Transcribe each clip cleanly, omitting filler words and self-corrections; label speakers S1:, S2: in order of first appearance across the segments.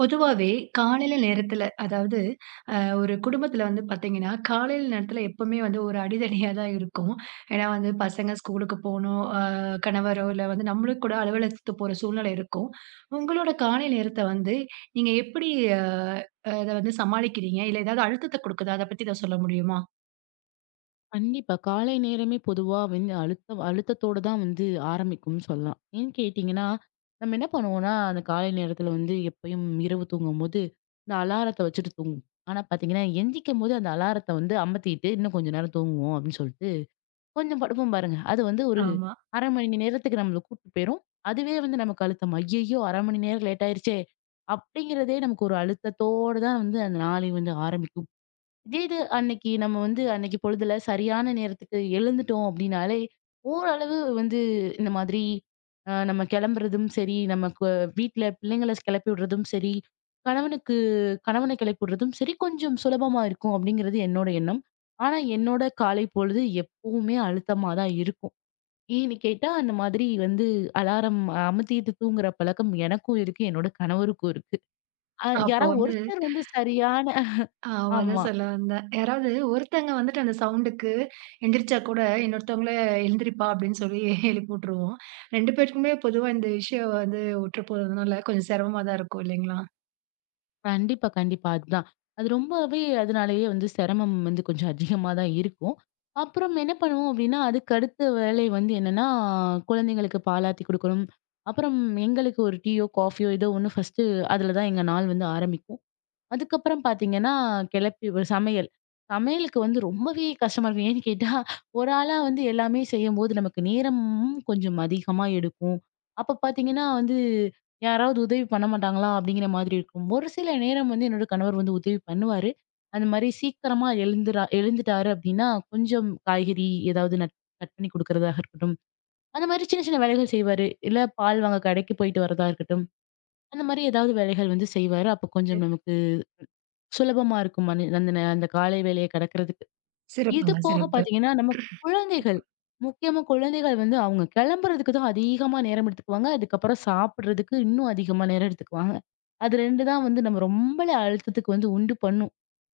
S1: பொதுவாவே காலையில நேரத்துல, அதாவது ஒரு குடும்பத்துல வந்து பார்த்தீங்கன்னா, காலையில நேரத்துல எப்பவுமே வந்து ஒரு அடிதடியா தான் இருக்கும். ஏன்னா வந்து பசங்க ஸ்கூலுக்கு போணும், கணவரோ இல்ல வந்து நம்மளும் கூட அலுவலகத்துக்கு போற சூழ்நிலை இருக்கும். உங்களோட காலை நேரத்த வந்து நீங்க எப்படி அ அத வந்து சமாளிக்கிறீங்க? இல்ல ஏதாவது அழுத்தத்த குடுக்குதா? அத பத்தி ஏதாவது சொல்ல முடியுமா?
S2: கண்டிப்பா. காலை நேரமே பொதுவா வந்து அழுத்தத்தோட தான் வந்து ஆரம்பிக்கும்னு சொல்லலாம். ஏன்னு கேட்டீங்கன்னா, நம்ம என்ன பண்ணுவோம்னா, அந்த காலை நேரத்துல வந்து எப்பயும் இரவு தூங்கும்போது, இந்த அலாரத்த வச்சுட்டு தூங்குவோம். ஆனா பாத்தீங்கன்னா, எந்திரிக்கும்போது அந்த அலாரத்த வந்து அமத்திட்டு, "இன்னும் கொஞ்ச நேரம் தூங்குவோம்" அப்படின்னு சொல்லிட்டு, கொஞ்சம் படுப்போம் பாருங்க. அது வந்து ஒரு
S1: ஆமா.
S2: 1/2 மணி நேரத்துக்கு நம்மள கூட்டு போயிரும். அதுவே வந்து நமக்கு அழுத்தம். "ஐயய்யோ! 1/2 மணி நேரம் லேட் ஆயிருச்சே!" அப்படிங்கிறதே நமக்கு ஒரு அழுத்தத்தோட தான் வந்து அந்த நாளே வந்து ஆரம்பிக்கும். இதே இது அன்னைக்கு நம்ம வந்து அன்னைக்கு பொழுதுல சரியான நேரத்துக்கு எழுந்துட்டோம் அப்படின்னாலே ஓரளவு வந்து இந்த மாதிரி நம்ம கிளம்புறதும் சரி, நமக்கு வீட்ல பிள்ளைங்களை கிளப்பி விடுறதும் சரி, கணவனுக்கு கணவனை கிளப்பி விடுறதும் சரி கொஞ்சம் சுலபமா இருக்கும் அப்படிங்கிறது என்னோட எண்ணம். ஆனா என்னோட காலை பொழுது எப்பவுமே அழுத்தமா தான் இருக்கும். ஏன்னு கேட்டா அந்த மாதிரி வந்து அலாரம் அமுத்திட்டு தூங்குற பழக்கம் எனக்கும் இருக்கு, என்னோட கணவருக்கும் இருக்கு.
S1: அப்போ
S2: யாராவது
S1: வந்து
S2: ஒருத்தர் வந்து சரியான
S1: ஆமா. அதான்
S2: ஆமா.
S1: சொல்ல வந்தேன். யாராவது ஒருத்தங்க வந்துட்டு அந்த சவுண்டுக்கு எந்திரிச்சா கூட, இன்னொருத்தவங்கள "எழுந்திரிப்பா" அப்படின்னு சொல்லி எழுப்பி விட்டுருவோம். 2 பேருக்குமே பொதுவா இந்த விஷயம் வந்து ஒற்று போறதுனால கொஞ்சம் சிரமமா தான் இருக்கும் இல்லைங்களா?
S2: கண்டிப்பா, கண்டிப்பா. அதுதான். அது ரொம்பவே அதனாலேயே வந்து சிரமம் வந்து கொஞ்சம் அதிகமா தான் இருக்கும். அப்புறம் என்ன பண்ணுவோம் அப்டின்னா, அதுக்கு அடுத்த வேலை வந்து என்னன்னா, குழந்தைங்களுக்கு பாலாத்தி குடுக்கணும். அப்புறம் எங்களுக்கு ஒரு டீயோ, காஃபியோ ஏதோ ஒண்ணு ஃபர்ஸ்ட்டு. அதுல தான் எங்க நாள் வந்து ஆரம்பிக்கும். அதுக்கப்புறம் பாத்தீங்கன்னா, கிளப்பி ஒரு சமையல். சமையலுக்கு வந்து ரொம்பவே கஷ்டமா இருக்கும். ஏன்னு கேட்டா, ஒரு ஆளா வந்து எல்லாமே செய்யும்போது நமக்கு நேரமும் கொஞ்சம் அதிகமா எடுக்கும். அப்ப பாத்தீங்கன்னா வந்து, யாராவது உதவி பண்ண மாட்டாங்களா? அப்படிங்கிற மாதிரி இருக்கும். ஒரு சில நேரம் வந்து என்னோட கணவர் வந்து உதவி பண்ணுவாரு. அந்த மாரி சீக்கிரமா எழுந்துட்டாரு அப்படின்னா, கொஞ்சம் காய்கறி ஏதாவது கட் பண்ணி குடுக்கறதாக இருக்கட்டும். அந்த மாரி சின்ன சின்ன வேலைகள் செய்வாரு. இல்ல பால் வாங்க கடைக்கு போயிட்டு வரதா இருக்கட்டும். அந்த மாரி ஏதாவது வேலைகள் வந்து செய்வாரு. அப்ப
S1: சி
S2: கொஞ்சம் நமக்கு சுலபமா இருக்கும். அந்த அந்த அந்த காலை வேலைய கடக்கிறது. இது
S1: சிறப்புங்க,
S2: போக
S1: சிறப்பு.
S2: பார்த்தீங்கன்னா, நம்ம குழந்தைகள், முக்கியமா குழந்தைகள் வந்து அவங்க கிளம்புறதுக்கு தான் அதிகமா நேரம் எடுத்துக்குவாங்க. அதுக்கப்புறம் சாப்பிடுறதுக்கு இன்னும் அதிகமா நேரம் எடுத்துக்குவாங்க. அது 2 தான் வந்து நம்ம ரொம்பல அழுத்தத்துக்கு வந்து உண்டு பண்ணும்.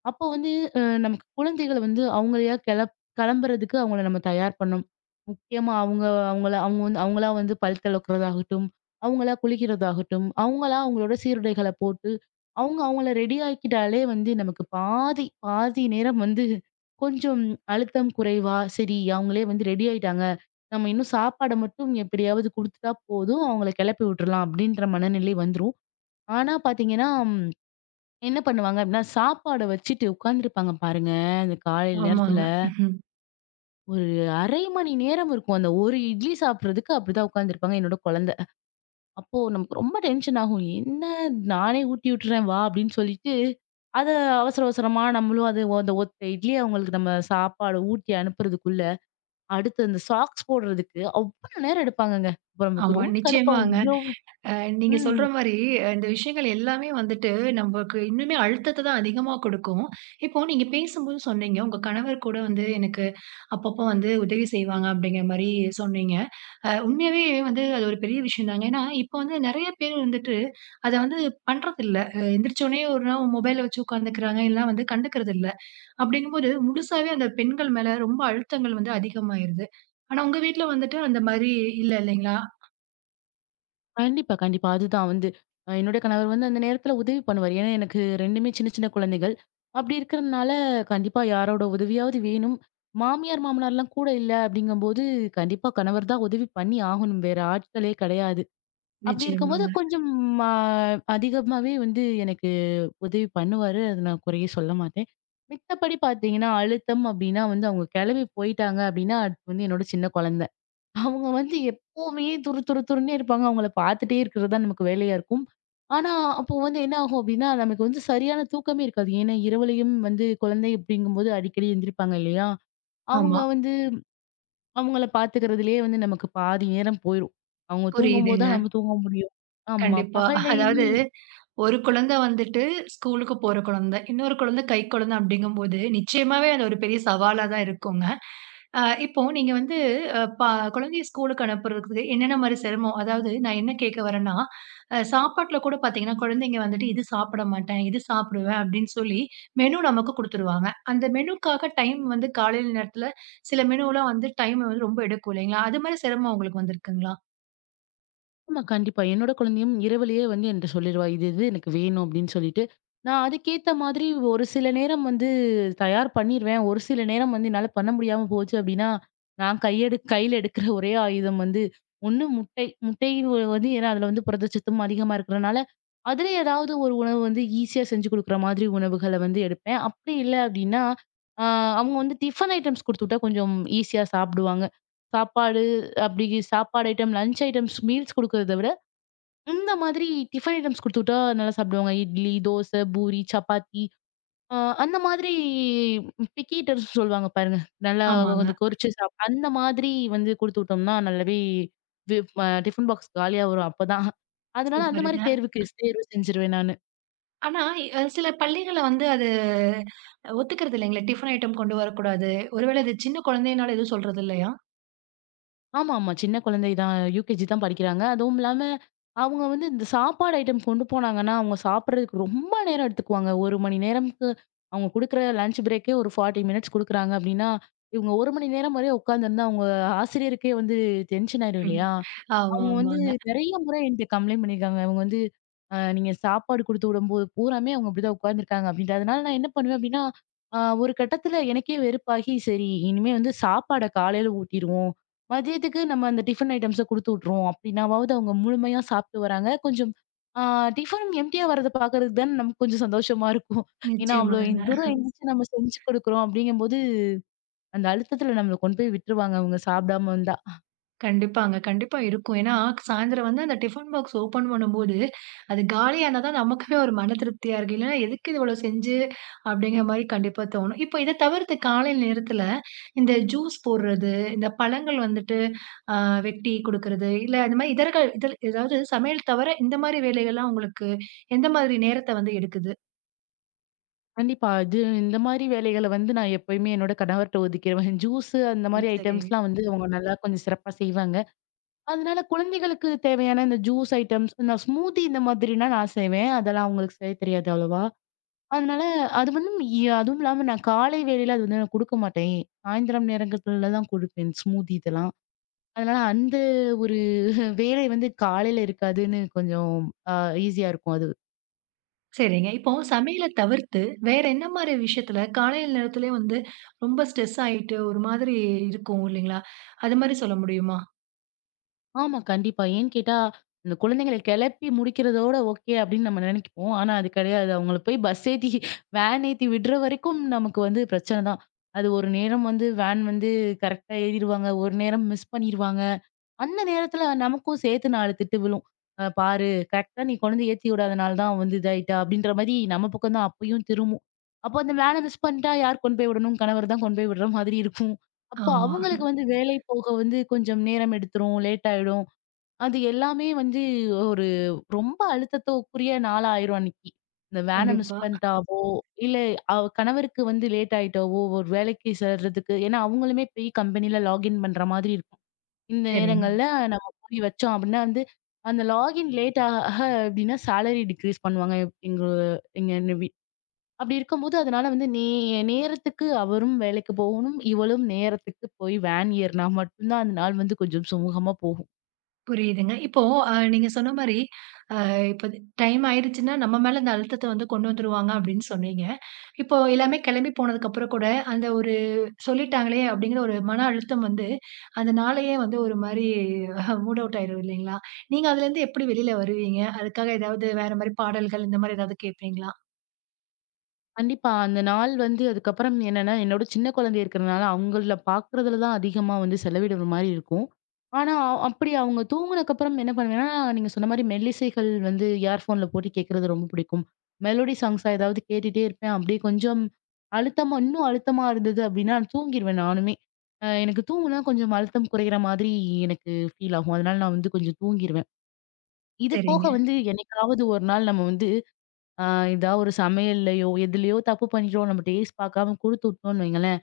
S2: அப்போ வந்து நமக்கு குழந்தைகள வந்து அவங்களையா கிளம்புறதுக்கு அவங்கள நம்ம தயார் பண்ணணும். முக்கியமா அவங்க அவங்கள அவங்க வந்து அவங்களா வந்து பல் துலக்கிறதாகட்டும், அவங்களா குளிக்கிறதாகட்டும், அவங்களா அவங்களோட சீருடைகள போட்டு, அவங்க அவங்கள ரெடி ஆக்கிட்டாலே வந்து நமக்கு பாதி, பாதி நேரம் வந்து கொஞ்சம் அழுத்தம் குறைவா, சரி அவங்களே வந்து ரெடி ஆயிட்டாங்க. நம்ம இன்னும் சாப்பாட மட்டும் எப்படியாவது குடுத்துட்டா போதும். அவங்கள கெளப்பி விட்டுறலாம் அப்படின்ற மனநிலை வந்துரும். ஆனா பாத்தீங்கன்னா, என்ன பண்ணுவாங்க அப்படின்னா, சாப்பாட வச்சுட்டு உட்கார்ந்துருப்பாங்க பாருங்க. அந்த காலையில
S1: ஆமாங்க.
S2: நேரத்துல
S1: ம்ஹ்ம்.
S2: ஒரு 1/2 மணி நேரம் இருக்கும். அந்த ஒரு இட்லி சாப்பிடுறதுக்கு அப்படிதான் உட்கார்ந்துருப்பாங்க என்னோட குழந்தை. அப்போ நமக்கு ரொம்ப டென்ஷன் ஆகும். என்ன, நானே ஊட்டி விட்டுறேன் வா அப்படின்னு சொல்லிட்டு, அத அவசர அவசரமா நம்மளும் அது அந்த ஒத்த இட்லிய அவங்களுக்கு நம்ம சாப்பாடு ஊட்டி அனுப்புறதுக்குள்ள அடுத்து அந்த சாக்ஸ் போடுறதுக்கு அவ்வளோ நேரம் எடுப்பாங்கங்க. அப்ப நமக்கு
S1: ஆமா,
S2: ரொம்ப கடுப்பாகும்.
S1: நிச்சயமாங்க.
S2: இவ்ளோ
S1: அ நீங்க சொல்ற
S2: ம்.
S1: மாரி இந்த விஷயங்கள் எல்லாமே வந்துட்டு நமக்கு இன்னுமே அழுத்தத்த தான் அதிகமா கொடுக்கும். இப்போ நீங்க பேசும்போது சொன்னீங்க, உங்க கணவர் கூட வந்து எனக்கு அப்பப்போ வந்து உதவி செய்வாங்க அப்படிங்கிற மாரி சொன்னீங்க. உண்மையாவே வந்து அது ஒரு பெரிய விஷயம் தாங்க. ஏன்னா, இப்ப வந்து நெறைய பேர் வந்துட்டு, அத வந்து பண்றதில்ல. எந்திரிச்ச உடனே ஒரு நேரம் மொபைல வச்சு உட்காந்துக்கிறாங்க, இல்லனா வந்து கண்டுக்கிறதில்ல. அப்படிங்கும்போது முழுசாவே அந்த பெண்கள் மேல ரொம்ப அழுத்தங்கள் வந்து அதிகமாயிருது. ஆனா உங்க வீட்ல வந்துட்டு அந்த மாரி இல்ல இல்லைங்களா?
S2: கண்டிப்பா, கண்டிப்பா. அதுதான் வந்து என்னுடைய கணவர் வந்து அந்த நேரத்துல உதவி பண்ணுவாரு. ஏன்னா எனக்கு 2மே சின்ன சின்ன குழந்தைகள். அப்படி இருக்கிறதுனால கண்டிப்பா யாரோட உதவியாவது வேணும். மாமியார், மாமனார்லாம் கூட இல்ல அப்படிங்கும்போது, கண்டிப்பா கணவர் தான் உதவி பண்ணி ஆகணும். வேற ஆட்களே கிடையாது. அப்படி இருக்கும்போது
S1: நிச்சயமாங்க.
S2: கொஞ்சம் ஆ, அதிகமாவே வந்து எனக்கு உதவி பண்ணுவாரு. அது நான் குறையே சொல்ல மாட்டேன். மித்தபடி பார்த்தீங்கன்னா, அழுத்தம் அப்படின்னா வந்து அவங்க கிளம்பி போயிட்டாங்க அப்படின்னா, அது வந்து என்னோட சின்ன குழந்தை. அவங்க வந்து எப்பவுமே துரு துரு துருன்னே இருப்பாங்க. அவங்கள பார்த்துட்டே இருக்கிறது தான் நமக்கு வேலையா இருக்கும். ஆனா, அப்போ வந்து என்ன ஆகும் அப்படின்னா, நமக்கு வந்து சரியான தூக்கமே இருக்காது. ஏன்னா, இரவுலயும் வந்து குழந்தை அப்படிங்கும்போது அடிக்கடி எந்திரிப்பாங்க இல்லையா? அவங்க
S1: ஆமா.
S2: வந்து அவங்கள பாத்துக்கிறதுலயே வந்து நமக்கு பாதி நேரம் போயிரும். அவங்க தூங்கும்போது தான்
S1: புரியுதுங்க.
S2: நம்ம தூங்க முடியும். ஆமா.
S1: கண்டிப்பா. அதாவது
S2: பகல்லையுமே
S1: ஒரு குழந்தை வந்துட்டு ஸ்கூலுக்கு போற குழந்தை. இன்னொரு குழந்தை கைக்குழந்தை அப்படிங்கும்போது, நிச்சயமாவே அது ஒரு பெரிய சவாலா தான் இருக்குங்க. இப்போ நீங்க வந்து அ ப குழந்தைய ஸ்கூலுக்கு அனுப்புறதுக்கு என்னென்ன மாரி சிரமம்? அதாவது நான் என்ன கேட்க வரேன்னா, சாப்பாட்ல கூட பார்த்தீங்கன்னா, குழந்தைங்க வந்துட்டு இது சாப்பிட மாட்டேன், இது சாப்பிடுவேன் அப்படின்னு சொல்லி மெனு நமக்கு குடுத்துருவாங்க. அந்த மெனுக்காக டைம் வந்து காலையில நேரத்தில சில மெனுலாம் வந்து டைம் வந்து ரொம்ப எடுக்கும் இல்லைங்களா? அது மாரி சிரமம் உங்களுக்கு வந்திருக்குங்களா?
S2: ஆமா, கண்டிப்பா. என்னோட குழந்தையும் இரவிலேயே வந்து என்ட்ட சொல்லிருவா. இது எனக்கு வேணும் அப்டின்னு சொல்லிட்டு. நான் அதுக்கேத்த மாதிரி ஒரு சில நேரம் வந்து தயார் பண்ணிருவேன். ஒரு சில நேரம் வந்து என்னால பண்ண முடியாம போச்சு அப்டின்னா, நான் கையில எடுக்கிற ஒரே ஆயுதம் வந்து ஒண்ணு முட்டை. முட்டை வந்து ஏன்னா அதுல வந்து புரதச்சத்தும் அதிகமா இருக்கிறனால, அதில ஏதாவது ஒரு உணவு வந்து ஈஸியா செஞ்சு குடுக்குற மாதிரி உணவுகள வந்து எடுப்பேன். அப்டி இல்ல அப்டின்னா, ஆ அவங்க வந்து டிஃபன் ஐட்டம்ஸ் குடுத்துவிட்டா கொஞ்சம் ஈஸியா சாப்பிடுவாங்க. சாப்பாடு அப்படி சாப்பாடு ஐட்டம், லஞ்ச் ஐட்டம்ஸ், மீல்ஸ் குடுக்கறத விட, இந்த மாதிரி டிஃபன் ஐட்டம்ஸ் குடுத்துவிட்டா நல்லா சாப்பிடுவாங்க. இட்லி, தோசை, பூரி, சப்பாத்தி, அந்த மாதிரி பிக்கி ஈட்டர்ஸ்ன்னு சொல்லுவாங்க பாருங்க. நல்லா
S1: ஆமாங்க.
S2: வந்து கொறிச்சு அந்த மாதிரி வந்து குடுத்துவிட்டோம்னா நல்லாவே வி டிஃபன் பாக்ஸ் காலியா வரும் அப்பதான். அதனால அந்த மாரி
S1: சூப்பருங்க.
S2: தேர்வுக்கு தேர்வு செஞ்சுருவேன் நானு.
S1: ஆனா, சில பள்ளிகள்ல வந்து அது ஒத்துக்கிறது இல்லைங்களே! டிஃபன் ஐட்டம் கொண்டு வரக்கூடாது. ஒருவேளை இது சின்ன குழந்தையினால எதுவும் சொல்றது இல்லையா?
S2: ஆமா, ஆமா. சின்ன குழந்தை தான். யுகேஜி தான் படிக்கிறாங்க. அதுவும் இல்லாம, அவங்க வந்து இந்த சாப்பாடு ஐட்டம் கொண்டு போனாங்கன்னா, அவங்க சாப்பிடுறதுக்கு ரொம்ப நேரம் எடுத்துக்குவாங்க. 1 மணி நேரம்க்கு அவங்க குடுக்குற லஞ்ச் பிரேக்கே ஒரு 40 மினிட்ஸ் குடுக்குறாங்க அப்படின்னா, இவங்க 1 மணி நேரம் வரையும் உட்காந்துருந்தா, அவங்க ஆசிரியருக்கே வந்து டென்ஷன் ஆயிரும்
S1: ம்.
S2: இல்லையா?
S1: ஆமா,
S2: அவங்க வந்து
S1: ஆமாங்க.
S2: நெறைய முறை என்ட்ட கம்ப்ளைண்ட் பண்ணியிருக்காங்க. அவங்க வந்து நீங்க சாப்பாடு குடுத்து விடும்போது பூராமே அவங்க அப்படிதான் உட்கார்ந்துருக்காங்க அப்படின்ட்டு. அதனால நான் என்ன பண்ணுவேன் அப்படின்னா, ஒரு கட்டத்துல எனக்கே வெறுப்பாகி, சரி இனிமே வந்து சாப்பாட காலையில ஊட்டிருவோம். மதியத்துக்கு நம்ம அந்த டிஃபன் ஐட்டம்ஸ குடுத்து விட்டுருவோம். அப்படின்னாவாவது அவங்க முழுமையா சாப்பிட்டு வராங்க. கொஞ்சம் ஆ டிஃபனும் எம்ப்டியா வரத பார்க்கறதுக்கு தானே நமக்கு கொஞ்சம் சந்தோஷமா இருக்கும். ஏன்னா அவ்வளோ
S1: நிச்சயமாங்க.
S2: தூரம் எந்திரிச்சு நம்ம செஞ்சு குடுக்குறோம் அப்படிங்கும்போது, அந்த அழுத்தத்துல நம்மள கொண்டு போய் விட்டுருவாங்க அவங்க சாப்பிடாம வந்தா.
S1: கண்டிப்பாங்க. கண்டிப்பா இருக்கும். ஏன்னா, சாயந்தரம் வந்து அந்த டிஃபன் பாக்ஸ் ஓப்பன் பண்ணும்போது, அது காலியானா தான் நமக்குமே ஒரு மன திருப்தியா இருக்கு. இல்லன்னா, எதுக்கு இவ்வளோ செஞ்சு அப்படிங்கிற மாரி கண்டிப்பா தோணும். இப்போ இத தவிர்த்து காலை நேரத்துல இந்த ஜூஸ் போடுறது, இந்த பழங்கள் வந்துட்டு அ வெட்டி குடுக்குறது, இல்ல இந்த மாரி இதர்கள் இதழ் ஏதாவது சமையல் தவிர இந்த மாரி வேலைகள்லாம் உங்களுக்கு எந்த மாதிரி நேரத்த வந்து எடுக்குது?
S2: கண்டிப்பா. அது இந்த மாரி வேலைகள வந்து நான் எப்பயுமே என்னோட கணவர்ட்ட ஒதுக்கிருவேன். ஜூஸு அந்த
S1: ம்.
S2: மாரி
S1: சரிங்க.
S2: ஐட்டம்ஸ்லாம் வந்து அவங்க நல்லா கொஞ்சம் சிறப்பா செய்வாங்க. அதனால குழந்தைகளுக்கு தேவையான இந்த ஜூஸ் ஐட்டம்ஸ், நான் ஸ்மூத்தி இந்த மாதிரினா நான் செய்வேன். அதெல்லாம் அவங்களுக்கு செய்ய தெரியாது அவ்வளவா. அதனால அது வந்து அதுவும் இல்லாம நான் காலை வேளையில அது வந்து நான் குடுக்க மாட்டேன். சாயந்திரம் நேரங்கத்துல தான் குடுப்பேன் ஸ்மூத்தி இதெல்லாம். அதனால அந்த ஒரு வேலை வந்து காலையில இருக்காதுன்னு கொஞ்சம் அ ஈஸியா இருக்கும் அது.
S1: சரிங்க. இப்போ சமையல தவிர்த்து, வேற என்ன மாரி விஷயத்துல காலை நேரத்திலே வந்து ரொம்ப ஸ்ட்ரெஸ் ஆயிட்டு, ஒரு மாதிரி இருக்கும் இல்லைங்களா? அது மாரி சொல்ல முடியுமா?
S2: ஆமா. கண்டிப்பா. ஏன்னு கேட்டா, இந்த குழந்தைங்கள கெளப்பி முடிக்கிறதோட ஓகே அப்படின்னு நம்ம நெனைப்போம். ஆனா அது கெடையாது. அவங்கள போய் பஸ் ஏத்தி, வேன் ஏத்தி விடுற வரைக்கும் நமக்கு வந்து பிரச்சனை தான். அது ஒரு நேரம் வந்து வேன் வந்து கரெக்ட்டா ஏறிருவாங்க. ஒரு நேரம் மிஸ் பண்ணிருவாங்க. அந்த நேரத்துல நமக்கும் சேர்த்து 4 திட்டு விழும். "பாரு கரெக்ட்டா நீ கொண்டுந்து ஏத்தி விடாதனால தான் வந்து இதாயிட்டா" அப்படின்ற மாரி நம்ம பக்கம் தான் அப்பயும் திரும்பும். அப்போ அந்த வேன மிஸ் பண்ணிட்டா யார் கொண்டு போய் விடணும்? கணவர் தான் கொண்டு போய் விடுற மாதிரி இருக்கும். அப்போ
S1: ஆமா.
S2: அவங்களுக்கு வந்து வேலை போக வந்து கொஞ்சம் நேரம் எடுத்துரும். லேட் ஆயிடும். அது எல்லாமே வந்து ஒரு ரொம்ப அழுத்தத்துக்குரிய நாளா ஆயிரும் அன்னைக்கு. இந்த வேன மிஸ்
S1: கண்டிப்பா.
S2: பண்ணிட்டாவோ, இல்ல அவ கணவருக்கு வந்து லேட் ஆயிட்டாவோ, ஒரு வேலைக்கு சேர்றதுக்கு ஏன்னா அவங்களுமே போய் கம்பெனில லாகின் பண்ற மாதிரி இருக்கும். இந்த
S1: சரி.
S2: நேரங்கள்ல நம்ம போய் வச்சோம் அப்படின்னா வந்து, அந்த லாகின் லேட் ஆக ஆக எப்படின்னா சேலரி டிக்ரீஸ் பண்ணுவாங்க. எங்க எங்க என்ன அப்படி இருக்கும்போது அதனால வந்து நேரத்துக்கு அவரும் வேலைக்கு போகணும். இவளும் நேரத்துக்கு போய் வேன் ஏறுனா மட்டும் தான் அந்த நாள் வந்து கொஞ்சம் சுமூகமா போகும்.
S1: புரியுதுங்க. இப்போ நீங்க சொன்ன மாரி, அ இப்ப டைம் ஆயிடுச்சுன்னா, நம்ம மேல இந்த அழுத்தத்த வந்து கொண்டு வந்துருவாங்க அப்படின்னு சொன்னீங்க. இப்போ எல்லாமே கிளம்பி போனதுக்கப்புறம் கூட, அந்த ஒரு சொல்லிட்டாங்களே அப்படிங்கிற ஒரு மன அழுத்தம் வந்து, அந்த நாளையே வந்து ஒரு மாரி மூட் அவுட் ஆயிரும் இல்லைங்களா? நீங்க அதுலேருந்து எப்படி வெளியில வருவீங்க? அதுக்காக ஏதாவது வேற மாரி பாடல்கள் இந்த மாரி ஏதாவது கேட்பீங்களா?
S2: கண்டிப்பா. அந்த நாள் வந்து அதுக்கப்புறம் என்னன்னா, என்னோட சின்ன குழந்தை இருக்கிறனால, அவங்கள பார்க்குறதுல தான் அதிகமா வந்து செலவிடுற மாரி இருக்கும். ஆனா, அப்படி அவங்க தூங்குனதுக்கப்புறம் என்ன பண்ணுவேன்னா, நீங்க சொன்ன மாரி மெல்லிசைகள் வந்து இயர்ஃபோன்ல போட்டு கேட்கறது ரொம்ப பிடிக்கும். மெலோடி சாங்ஸா ஏதாவது கேட்டுட்டே இருப்பேன். அப்படியே கொஞ்சம் இன்னும் அழுத்தமா இருந்தது அப்படின்னா, தூங்கிருவேன் நானுமே. எனக்கு தூங்குனா கொஞ்சம் அழுத்தம் குறையிற மாதிரி எனக்கு ஃபீல் ஆகும். அதனால நான் வந்து கொஞ்சம் தூங்கிருவேன். இது போக
S1: சரிங்க.
S2: வந்து என்னைக்காவது ஒரு நாள் நம்ம வந்து ஆ ஏதா ஒரு சமையல்லயோ, எதுலயோ தப்பு பண்ணிட்டோம். நம்ம டேஸ்ட் பார்க்காம குடுத்து விட்டோம்ன்னு வைங்களேன்,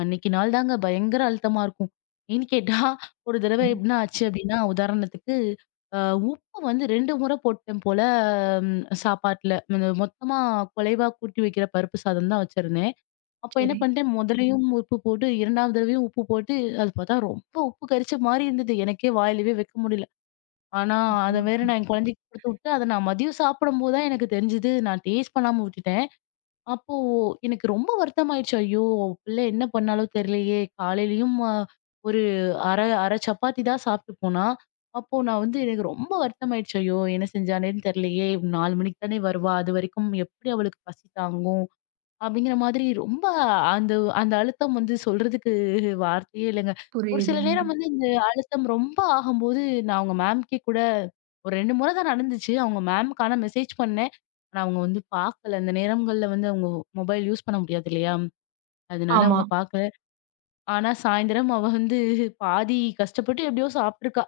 S2: அன்னைக்கு நாள் தாங்க பயங்கர அழுத்தமா இருக்கும். ஏன்னு கேட்டா, ஒரு தடவ
S1: ம்.
S2: எப்படின்னா ஆச்சு அப்படின்னா, உதாரணத்துக்கு அ உப்பு வந்து 2 முறை போட்டேன் போல சாப்பாட்டுல. இந்த மொத்தமா குலைவா கூட்டி வைக்கிற பருப்பு சாதம் தான் வச்சிருந்தேன். அப்ப என்ன
S1: சரி.
S2: பண்ணிட்டேன், முதலையும் உப்பு போட்டு, 2வது தடவையும் உப்பு போட்டு, அது பார்த்தா ரொம்ப உப்பு கரிச்ச மாரி இருந்தது. எனக்கே வாயிலவே வைக்க முடியல. ஆனா, அத வேற நான் என் குழந்தைக்கு குடுத்துவுட்டு, அத நான் மதியம் சாப்பிடும்போது தான் எனக்கு தெரிஞ்சது. நான் டேஸ்ட் பண்ணாம விட்டுட்டேன். அப்போ எனக்கு ரொம்ப வருத்தமாயிருச்சு. ஐயோ! பிள்ளை என்ன பண்ணாலோ தெரியலையே! காலையிலயும் ஒரு அரை அரை சப்பாத்தி தான் சாப்பிட்டு போனா. அப்போ நான் வந்து எனக்கு ரொம்ப வருத்தமாயிடுச்சு. ஐயோ! என்ன செஞ்சானேன்னு தெரியலையே! 4 மணிக்கு தானே வருவா. அதுவரைக்கும் எப்படி அவளுக்கு பசி தாங்கும்? அப்படிங்கிற மாதிரி ரொம்ப அந்த அந்த அழுத்தம் வந்து சொல்றதுக்கு வார்த்தையே இல்லங்க. ஒரு சில
S1: புரியுதுங்க.
S2: நேரம் வந்து இந்த அழுத்தம் ரொம்ப ஆகும்போது, நான் அவங்க மேம்க்கே கூட ஒரு 2 முறை தான் நடந்துச்சு. அவங்க மேம்க்கு ஆனா மெசேஜ் பண்ணேன். ஆனா அவங்க வந்து பார்க்கல. அந்த நேரங்கள்ல வந்து அவங்க மொபைல் யூஸ் பண்ண முடியாது இல்லையா? அதனால
S1: ஆமா.
S2: அவங்க பார்க்கல. ஆனா சாயந்திரம் அவ வந்து பாதி கஷ்டப்பட்டு எப்படியோ சாப்பிட்டுருக்கா.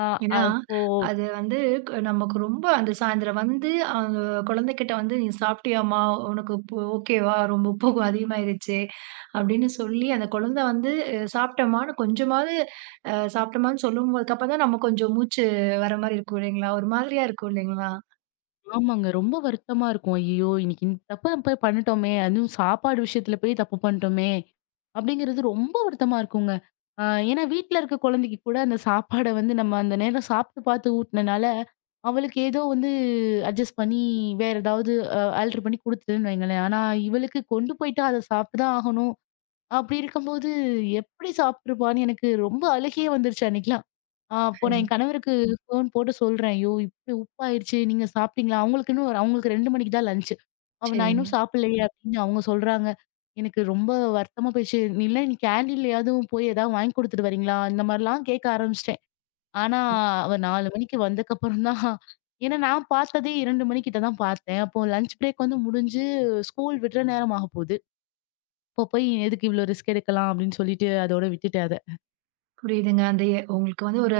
S2: அ
S1: ஏன்னா,
S2: அப்போ
S1: அது வந்து க நமக்கு ரொம்ப அந்த சாயந்திரம் வந்து அவங்க குழந்தைகிட்ட வந்து, "நீ சாப்பிட்டியாம்மா? உனக்கு உப்பு ஓகேவா? ரொம்ப உப்பு அதிகமாயிருச்சு." அப்படின்னு சொல்லி அந்த குழந்தை வந்து சாப்பிட்டமான்னு கொஞ்சமாவது சாப்பிட்டமான்னு சொல்லும்போதுக்கு அப்புறம் தான் நம்ம கொஞ்சம் மூச்சு வர மாரி இருக்கும் இல்லைங்களா? ஒரு மாதிரியா இருக்கும் இல்லைங்களா?
S2: ஆமாங்க. ரொம்ப வருத்தமா இருக்கும். ஐயய்யோ! இன்னைக்கு இந்த தப்பு நம்ம போய் பண்ணிட்டோமே! அதுவும் சாப்பாடு விஷயத்துல போய் தப்பு பண்ணிட்டோமே! அப்படிங்கிறது ரொம்ப வருத்தமா இருக்குங்க. அ ஏன்னா வீட்ல இருக்க குழந்தைக்கு கூட அந்த சாப்பாட வந்து நம்ம அந்த நேரம் சாப்பிட்டு பார்த்து ஊட்டுனனால, அவளுக்கு ஏதோ வந்து அட்ஜஸ்ட் பண்ணி வேற ஏதாவது ஆல்டர் பண்ணி குடுத்துட்டேன்னு வைங்களேன். ஆனா இவளுக்கு கொண்டு போயிட்டா அத சாப்பிட்டு தான் ஆகணும். அப்படி இருக்கும்போது எப்படி சாப்பிட்டுருப்பான்னு எனக்கு ரொம்ப அழுகையே வந்துருச்சு அன்னைக்கெல்லாம். அப்போ நான்
S1: ம்.
S2: என் கணவருக்கு ஃபோன் போட்டு சொல்றேன். "ஐயோ! இப்படி உப்பாயிருச்சு. நீங்க சாப்பிட்டீங்களா?" அவங்களுக்கு இன்னும் ஒரு அவங்களுக்கு 2 மணிக்கு தான் லஞ்ச். அவ "நான்
S1: சரிங்க.
S2: இன்னும் சாப்பிடலையே" ம். அப்படின்னு அவங்க சொல்றாங்க. எனக்கு ரொம்ப வருத்தமா போயிடுச்சு. "நீ இல்ல நீ கேன்டீன்லயாதும் போய் ஏதாவது வாங்கி குடுத்துட்டு வரீங்களா?" இந்த மாரிலாம் கேட்க ஆரம்பிச்சுட்டேன். ஆனா அவ 4 மணிக்கு வந்ததுக்கப்புறம் தான் ஏன்னா நான் பார்த்ததே 2 மணிக்கிட்ட தான் பார்த்தேன். அப்போ லஞ்ச் பிரேக் வந்து முடிஞ்சு ஸ்கூல் விடுற நேரம் ஆகப்போகுது. அப்போ போய் எதுக்கு இவ்ளோ ரிஸ்க் எடுக்கலாம் அப்படின்னு சொல்லிட்டு அதோட விட்டுட்டேன் அத.
S1: புரியுதுங்க. அந்த உங்களுக்கு வந்து ஒரு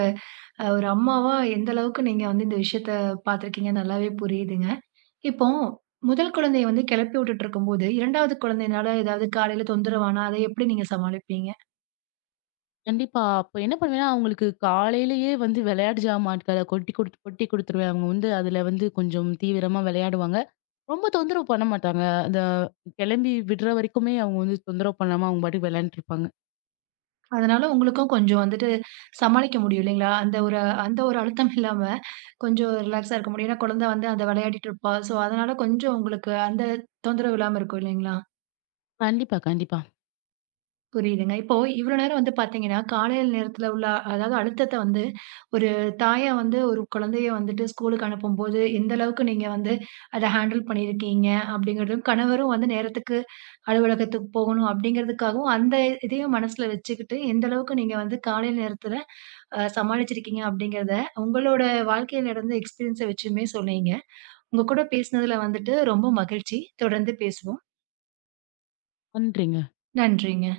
S1: ஒரு அம்மாவா எந்த அளவுக்கு நீங்க வந்து இந்த விஷயத்த பார்த்துருக்கீங்க நல்லாவே புரியுதுங்க. இப்போ, முதல் குழந்தைய வந்து கெளப்பி விட்டுட்டுருக்கும்போது, 2வது குழந்தையினால ஏதாவது காலையில தொந்தரவானா, அதை எப்படி நீங்க சமாளிப்பீங்க?
S2: கண்டிப்பா. அப்ப என்ன பண்ணுவேன்னா, அவங்களுக்கு காலையிலேயே வந்து விளையாட்டு ஜாமான்கள கொட்டி குடுத்து கொட்டி குடுத்துருவேன். அவங்க வந்து அதுல வந்து கொஞ்சம் தீவிரமா விளையாடுவாங்க. ரொம்ப தொந்தரவு பண்ண மாட்டாங்க. அந்த கிளம்பி விடுற வரைக்குமே அவங்க வந்து தொந்தரவு பண்ணாம அவங்க பாட்டுக்கு விளையாண்டுட்டு இருப்பாங்க.
S1: அதனால உங்களுக்கும் கொஞ்சம் வந்துட்டு சமாளிக்க முடியும் இல்லைங்களா? அந்த ஒரு அழுத்தம் இல்லாம கொஞ்சம் ரிலாக்ஸா இருக்க முடியும். ஏன்னா குழந்தை வந்து அத விளையாடிட்டு இருப்பா. ஸோ, அதனால கொஞ்சம் உங்களுக்கு அந்த தொந்தரவு இல்லாம இருக்கும் இல்லைங்களா?
S2: கண்டிப்பா, கண்டிப்பா.
S1: புரியுதுங்க. இப்போ இவ்வளோ நேரம் வந்து பார்த்தீங்கன்னா, காலையில நேரத்தில உள்ள அதாவது அழுத்தத்த வந்து ஒரு தாயா வந்து ஒரு குழந்தைய வந்துட்டு ஸ்கூலுக்கு அனுப்பும்போது, எந்த அளவுக்கு நீங்க வந்து அத ஹேண்டில் பண்ணியிருக்கீங்க? அப்படிங்கிறதும், கணவரும் வந்து நேரத்துக்கு அலுவலகத்துக்கு போகணும் அப்படிங்கிறதுக்காகவும், அந்த இதையும் மனசுல வச்சுக்கிட்டு, எந்த அளவுக்கு நீங்க வந்து காலை நேரத்துல சமாளிச்சிருக்கீங்க அப்படிங்கிறத, உங்களோட வாழ்க்கையில நடந்த எக்ஸ்பீரியன்ஸ வச்சுமே சொன்னீங்க. உங்க கூட பேசினதுல வந்துட்டு ரொம்ப மகிழ்ச்சி. தொடர்ந்து பேசுவோம்.
S2: நன்றிங்க.
S1: நன்றிங்க.